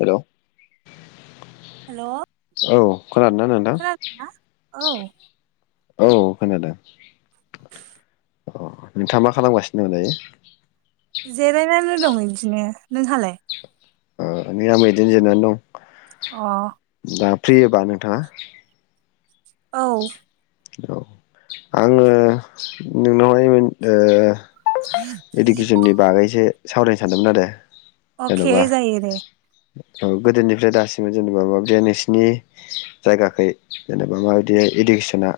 Hello हेल' औ खोनादों ना नोंथां? खोनादोंना औ औ खोनादों अ नोंथांङा मा खालामगासिनो दं दायो? जिरायनानै दं इदिनो नोंहालाय? अ नै आंबो इदिनो जिननानै दं। अ दा फ्रियोबा नोंथांङा? औ औ आंङो नोंनावहाय मोन ओ? इडुकेसननि बागैसो सावरायनो सानदोंमोन आरो अके जेन'बा जायो दे औ गोदोनिफ्राय दासिम जेनेबा माबायदिहाय नोंसिनि जायगाखै जेनेबा माबायदि हाय इडुकेसना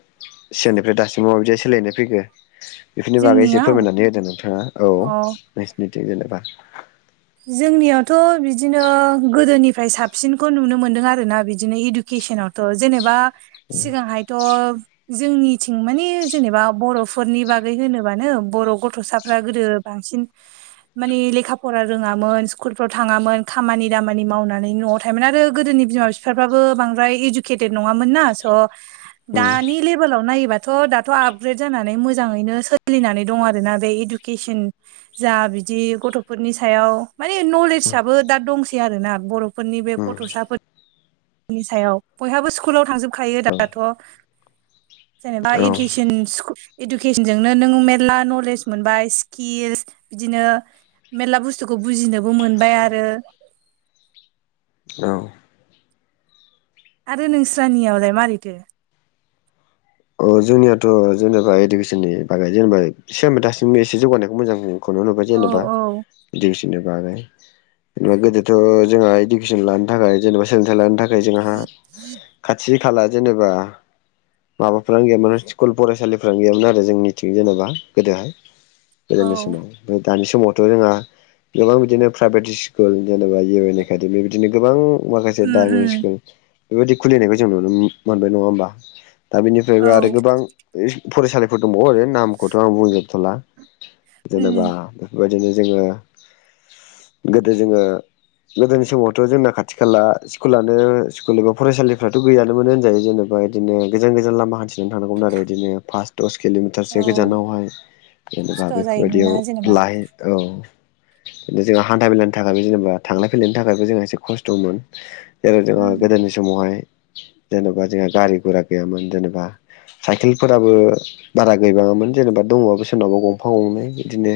सिगांनिफ्राय दासिमाव माबायदि सोलायनाय फैखो बेफोरनि बागै एसे जोंनियाव फोरमायनानै होदो नोंथांङा औ अ नोंसिनिथिं जेनेबा जोंनियावथ' बिदिनो गोदोनिफ्राय साबसिनखौ नुनो मोनदों आरोना बिदिनो इडुके केसनावथ' जेनेबा सिगांहायथ' जोंनिथिं माने जेनेबा बर'फोरनि बागै होनोबानो बर' गथ'साफ्रा गोदो बांसिन माने लेखा फरा रोंङामोन स्कुलफ्राव थांङामोन खामानि दामानि मावनानै न'आव थायोमोन आरो गोदोनि बिफाफ्राबो बां द्राय इडुकेतेत नंङामोन ना स' उम दानि लेबेलाव नायोबा थ' दाथ' आपग्रेद जानानै मोजांङैनो सोलिनानै दं आरोना बे इडुकेसन जा बिदि गथ'फोरनि थायाव माने उम नलेजाबो दा दंसै आरोना बर'फोरनि बे गथ'साफोरनि नि सायाव बयहाबो स्कुलाव थांजोबखायो उम दाथ' जेनेबा औ इगेसन इडुकेसनजोंनो नों मेरला नलेज मोनबाय स्किल बिदिनो मेरला बुस स्थुखौ बुजिनोबो मोनबाय आरो औ आरो नोंस्रानियावलाय मोरैथो? अ जोंनियाथ' जेनेबा इडुकेसननि बागै जेनेबा सिगां दासिमबो एसे जौगानायखौ मोजां मोनो खौनो नुबाय औ जेनेबा औ इडुकेसननि बागै जेनेबा गोदोथ' जोंहा इडुकेसन लानो थाखाय जेनेबा सोलोंथाइ लानो थाखाय जोंहा खाथि खाला जेनेबा माबा फ्रानो गैयामोन स्कुल फरायसालिफोरानो गैयामोन आरो जोंनिथिं जेनेबा गोदोहाय औ गोदोनि समाव दानि समावथ' जोंहा गोबां बिदिनो प्राइभेट स्कुल जेनेबा इउ एन एकाडेमि बिदिनो गोबां माखासे उम डायमन उम स्कुल बेबायाददि खुलिनायखौ जों नुनो मोनबाय नंङा होमबा बेबो औ आरो गोबां ओइ फरायसालिफोर दंबावो आरो नामखौथ' आं बुंजोबथ'ला जेनेबा उम बेफोरबायदिनो जोंङो गोदो जोंङो गोदोनि समावथ' जोंना खाथि खाला स्कुलानो स्कुल एबा फरायसालिफ्राथ' गैयानो मोन होनजायो जेनेबा बायदिनो‌ गोजान गोजान लामा हान्थिनानै थांनांगौमोन‌ आरो इदिनो फास दस किल'मिटारसो औ गोजानावहाय जेनेबा खस्थ' जायोमोन बेफोरबायदियाव ना जेनेबा लाहै औ नो जोंहा हान्था मेलानि थाखायबो जेनेबा थांलाय फैलायनि थाखायबो जोंहा एसे खस्थ'मोन जेराव जों उम गोदोनि समावहाय जेनेबा जोंहा गारि गुरा गैयामोन जेनेबा साइकेलफोराबो बारा गैबांङामोन जेनेबा दंङबाबो सोरनावबा गंफा गंनै बिदिनो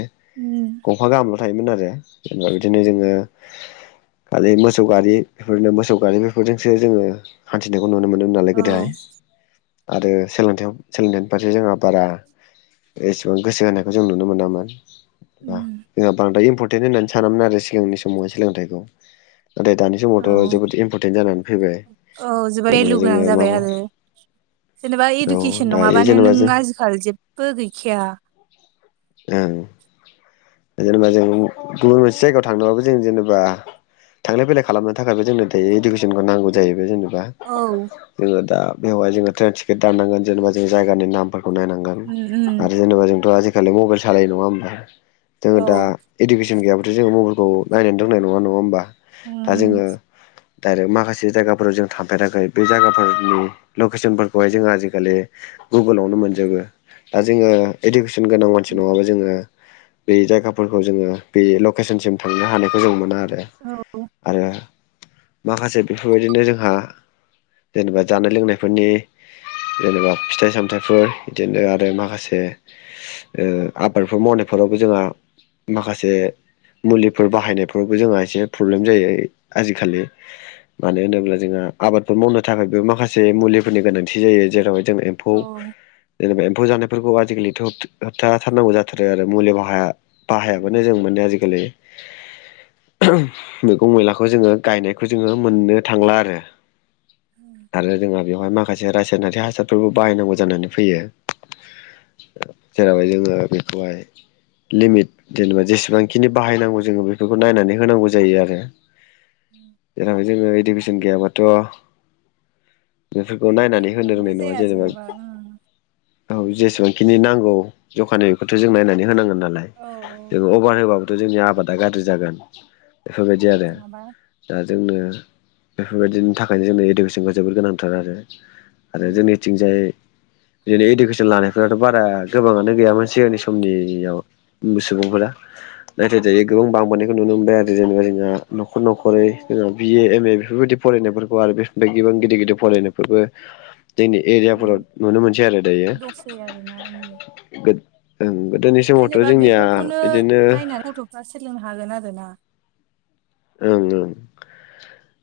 गंफा गाहामल' थायोमोन आरो जेनेबा बिदिनो जोंङो खालि मोसौ गारि बेफोरनो मोसौ गारि बेफोरजोंसो जोंङो हान्थिदों नुनो मोनोमोन नालाय औ गोदोहाय आरो सोलोंथयाव सोलोंथाइनि फारसे जोंहा बारा एसेबां गोसो होनायखौ जों नुनो मोनामोन बा जोंहा बांद्राय इमपरटेन्ट होननानै सानामोन आरो सिगांनि समावहाय सोलोंथाइखौ नाथाय दानि समावथ' औ जोबोद इमपरटेन्ट जानानै फैबाय औ जोबोद भेलु जेनेबा जों गोनां जाबाय माबा आरो जेनेबा औ इडुकेसन दायो नङाबानो जेनेबा नों जों आजिखालि जेबबो गैखाया ओं जेनेबा जों गुबुन मोनसे जायगायाव थांनोबाबो जों जेनेबा थांलाय फैलाय खालामनो थाखायबो जोंनो दायो इडुकेसनखौ नांगौ जायैबाय जेन'बा औ उम जोंङो दा बेवहाय जोङो ट्रेन टिकेट दाननांगोन जेनेबा जों जायगानि नामफोर खौ नायनांगोन उम आरो जेनेबा जोंथ' आजिखालि मबाइल सालायो नङा होमबा जोङो औ दा इडुकेसन गैयाब्लाथ' जोङो मबाइलखौ उम नायनोनो रोंनाय नङा नङा होमबा दा उम जोङो दाआरो माखासे जायगाफोराव जों थांफेराखै बे जायगाफोरनि लकेसनफोरखौ जोंङो आजिखालि गुगोलावनो मोनजोबो दा जोङो इडुकेसन गोनां मानसि नङाबा जोङो बे जायगाफोरखौ जोङो बे लकेसनसिम थांनो हानायखौ जों मोना ओ औ आरो माखासे बेफोरबायदिनो जोंहा जेनेबा जानाय लोंनायफोरनि जेनेबा फिथाइ सामथायाइफोर बिदिनो आरो माखासे ओ आबादफोर मावनायफोरावबो जोंहा माखासे मुलिफोर बाहायनायफोरावबो जोंहा एसे प्रब्लेम जायो आजिखालि मानो होनोब्ला जोंहा आबादफोर मावनो थाखायबो माखासे मुलिफोरनि गोनांथि जायो जेरावहाय जों एम्फौ औ जेनेबा एम्फौ जानायफोरखौ आजिखालि होब-होबथा हाथारनांगौ जाथारो आरो मुलि उम बाहा-बाहायाबानो जों मोनो आजिखालि [inaudible] मैगं मैलाखौ जोङो गायनायखौ जोङो मोननो थांला आरो आरो जोंहा बेवहाय माख माखासे रासायनारि हासारफोरबो बाहायनांगौ जानानै फैयो जेराव जोंङो बेखौहाय लिमिट जेनेबा जेसेबांखिनि बाहायनांगौ जोङो बेफोरखौ नायनानै होनांगौ जायो आरो जेराव जोङो इडुकेसन गैयाबाथ' बेफोरखौ नायनानै होनो जेबोआनो रोंनाय नङा जाया जेनेबा उम औ जेसेबां खिनि नांगौ जखानि बेखौथ' जों नायनानै होनांगोन नालाय औ औ जों अभार होब्लाबो थ' जोंनि आबादा गाज्रि जागोन बेफोरबायदि आरो नङाबा दा जोंनो बेफोरबायदिनि थाखायनो जोंनो इडुकेसनखौ जोबोद गोनांथार आरो आरो उम जोंनिथिंजाय बिदिनो इडुकेसन लानाय खोथाथ' बारा गोबाङानो गैयामोन सिगांनि समनियाव सुबुंफोरा नायथाय दायो गो गोबां बांबोनायखौ नुनो मोनबाय आरो जेनेबा जोंहा न'खर न'खरै जोंहा बिए एम ए बेफोरबायदि फरायनायफोरखौ आरो बेफोर गोबां गिदिर गिदिर फरायनायफोरबो जोंनि एरियाफोराव नुनो मोनसै आरो दायो ए आरो ना उम ओं गोदोनि समावथ' जेनेबा जोंनिया बेफोरखौनो बिदिनो नायनानै गथ'फ्रा सोलोंनो हागोन आरो ना ओं ओं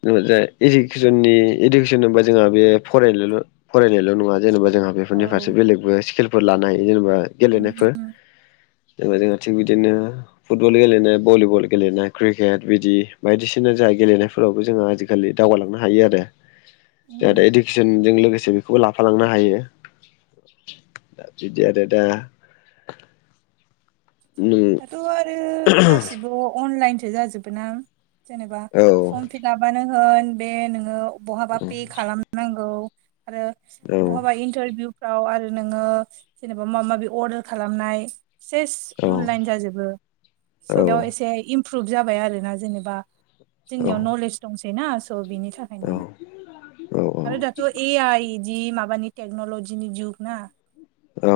बेयावथ इडुकेसननि इडुकेसन होनबा जोंहा बेयो फरायनायल' फरायनायल नङा जेनेबा जोंहा औ बेफोरनि फारसे बेलेग बे स्किलफोर लानो हायो जेनेबा उम गेलेनायफोर जेनबा जोंङो थिग बिदिनो फुटबल गेलेनाय भलिबल गेलेनाय क्रिकेट बिदि बायदिसिना जाहा गेलेनायफोरावबो जोंहा आजिखालि दावगालांनो हायो आरो उम जाहाथे इडुकेसनजों लोगोसे बेखौबो लाफालांनो हायो दा बिदि आरो दा नों दाथ' आरो गासिबो अनलाइनसो जाजोबो ना जेनेबा औ फर्म फिलाप आनो होन बे नोङो बहाबा पे खालामनांगौ आरो औ बहाबा इन्टारभिउफ्राव आरो नोङो जेनेबा माबा माबि अर्डार खालामनाय सेस औ अनलाइन जाजोबो सबाव औ एसे इमप्रुभ जाबाय आरोना जेनेबा जोंनियाव नलेज दंसैना बिनि थाखायनो औ आरो औ दाथ' ए आइ जि माबानि टेक्नलजिनि जुग ना औ।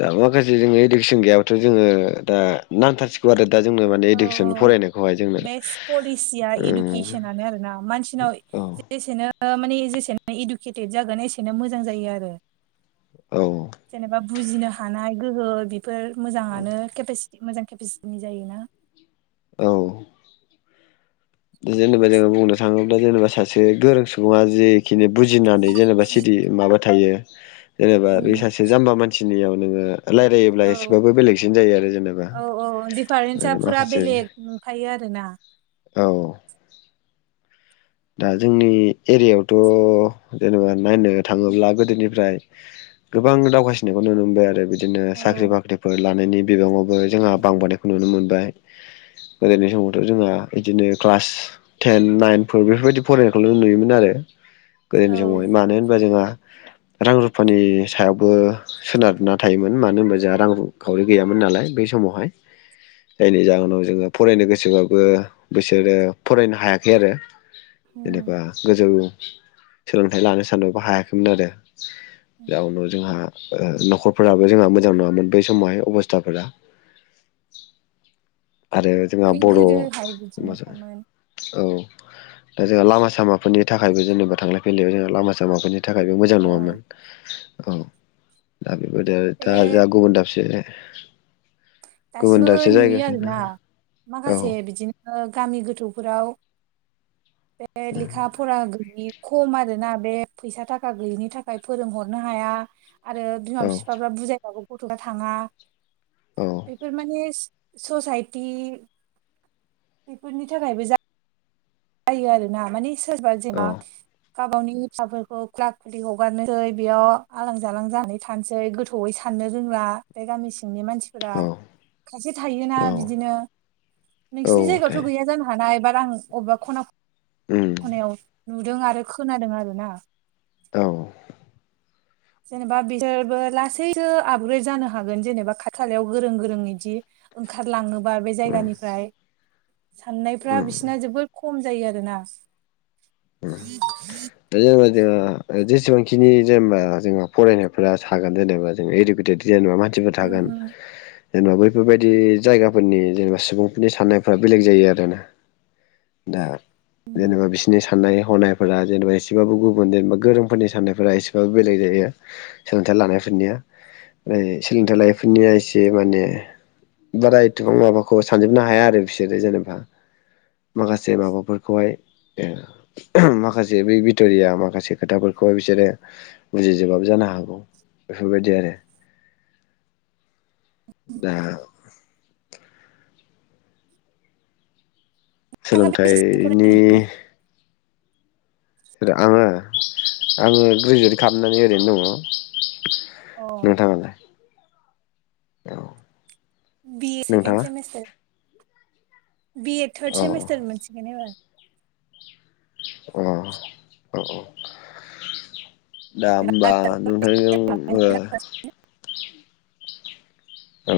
दा माखासे जोङो इडुकेसन गैयाबाथ' जोङो दा नांथारसिगौ आरो दा जोंनो माने औ इडुकेसन औ फरायनायखौहाय जोंनो बेस्ट पलिसिया इडुकेसनानो आरोना मानसिनाव ओ जेसेनो माने जेसेनो इडुकेटेद जागोन एसेनो मोजां जायो आरो। औ। जेनेबा बुजिनो हानाय गोहो बेफोर मोजाङानो केपास्टि मोजां केपास्टिनि जायोना। औ। जेनेबा जोङो बुंनो थाङोब्ला जेनेबा सासे गोरों सुबुङा जे खिनो बुजिनानै जेनेबा सिरि माबा थायो। जेनेबा बे उम सासे जाम्बा मानसिनियाव नोङो रायलायोब्ला एसेबाबो बेलेगसिन जायो आरो जेनेबा दिफारेन्सा ओरैनो फुरा माखासे बेलेग ओंखायो आरो ना औ। दा जोंनि एरियायावथ' जेनेबा नायनो थाङोब्ला गोदोनिफ्राय गोबां दावगासिनायखौ नुनो मोनबाय आरो बिदि नो औ साख्रि-बाख्रिफोर लानायनि बिबाङावबो जोंहा बांबोनायखौ नुनो मोनबाय। गोदोनि समावथ' जोंहा बिदिनो क्लास टेन, नाइन फोर बेफोरबायदि फरायनायखौल' नुयोमोन आरो गोदोनि समावहाय औ मानो होनबा जोंहा रां रुफानि सायावबो सोनारना थायोमोन मानो होनबा जोंहा रां रु खावरि गैयामोन नालाय बै समाव समावहाय जायनि जाहोनाव जोङो फरायनो गोसोबाबो बिसोरो फरायनो हायाखै आरो। उम जेनेबा गोजौ सोलोंथाइ लानो सानबाबो हायाखैमोन आरो। बेयावनो जोंहा ओ न'खरफोराबो जोंहा मोजां नङामोन बै समावहाय अबस्थाफोरा आरो जोंहा माने बर'औ गोदोहाय बिदिनो खामोन [inaudible] दा जोंहा लामा-सामाफोरनि थाखायबो जेनेबा थांलाय-फैलायाव जोंहा लामा-सामाफोरनि थाखायबो मोजां औ नङामोन। औ दा बेबायदि आरो बे दा जोंहा गुबुन दाबसे गुबुन दासिमबो दाबसे नुयो जायगाजोंनो आरोना, औ माखासे बिदिनो गामि गोथौफोराव औ बे लेखा फरा गैयि खम आरोना बे फैसा थाखा गैयिनि थाखाय फोरोंहरनो हाया आरो बिमा बिफाफ्रा बुजायबाबो गथ'वा थाङा। बेफोर माने ससायटि बेफोरनि थाखायबो जा यो आरोना माने सोरबा जेनेबा गावबावनि फिसाफोरखौ खुला खुलि हगारनोसै बेयाव आलां-जालां जानानै थानोसै, गोथौयै सान नो रोंला बे गामि सिंनि मानसिफोरा, खायसे थायोना बिदिनो नोंसिनि जायगायावथ' थायो गैया जानो हानाय बा आं अबेबा खना खनायाव नुदों आरो खोनादों आरोना। औ। जेनेबा बिसोरबो लासैसो आपग्रेद जानो हागोन जेनेबा खाथि खालायाव गोरों गोरों इदि ओंखारलाङोबा बे उम जायगानिफ्राय साननायफ्रा उम बिसिना जोबोद खम जायो आरोना जोङो जेसेबांखिनि जेनेबा जोंहा फरायनायफ्रा थागोन जेनेबा जों इडुकेटेड जेनेबा मानसिफोर उम थागोन उम जेनेबा बैफोरबायदि जायगाफोरनि जेनेबा सुबुंफोरनि साननायफ्रा बेलेग जायो आरोना। दा जेनेबा बिसिनि सा साननाय हनायफोरा जेनेबा एसेबाबो गुबुन जेनेबा गोरोंफोरनि साननायफोरा एसेबाबो बेलेग जायो। सोलों लानायफोरनिया ओ सोलोंथाइ लायैफोरनिया एसे माने बारा एथबां माबाखौ सानजोबनो हाया आरो बिसोरो जेनेबा। माखासे माबाफोरखौहाय माखासे बै भिट'रिया माखासे खोथाफोरखौहाय बिसोरो बुजिजोबाबो जानो हागौ। बेफोरबायदि आरो। दा नोंथाङा बेसेसिम सोलोंथाइनि फरायनाय आङो आङो ग्रेजुवेट खालामनानै ओरैनो दङ। अ नोंथाङालाय? औ बि ए सेकेण्ड नोंथाङा सेमेस्टार बि एड थार्द अ सेमिस्टार मोनसिगोन एबार। अ अ औ औ दा होमबा नोंथां ओ औ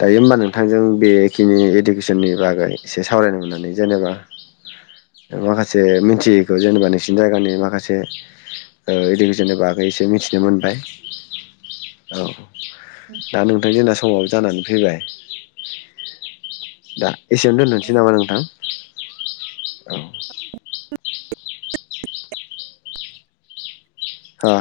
दायो होमबा नोंथांजों बेखिनि इडुकेसननि बागै एसे सावरायनो मोननानै जेनेबा माखासे मिथियैखौ जेनेबा नोंसिनि जायगानि माखासे ओ इडुकेसननि बागै एसे मिथिनो मोनबाय। औ दा नोंथां जोंना समाव जानानै फैबाय दा एसेयावनो दोनसै औ नामा नोंथां औ हा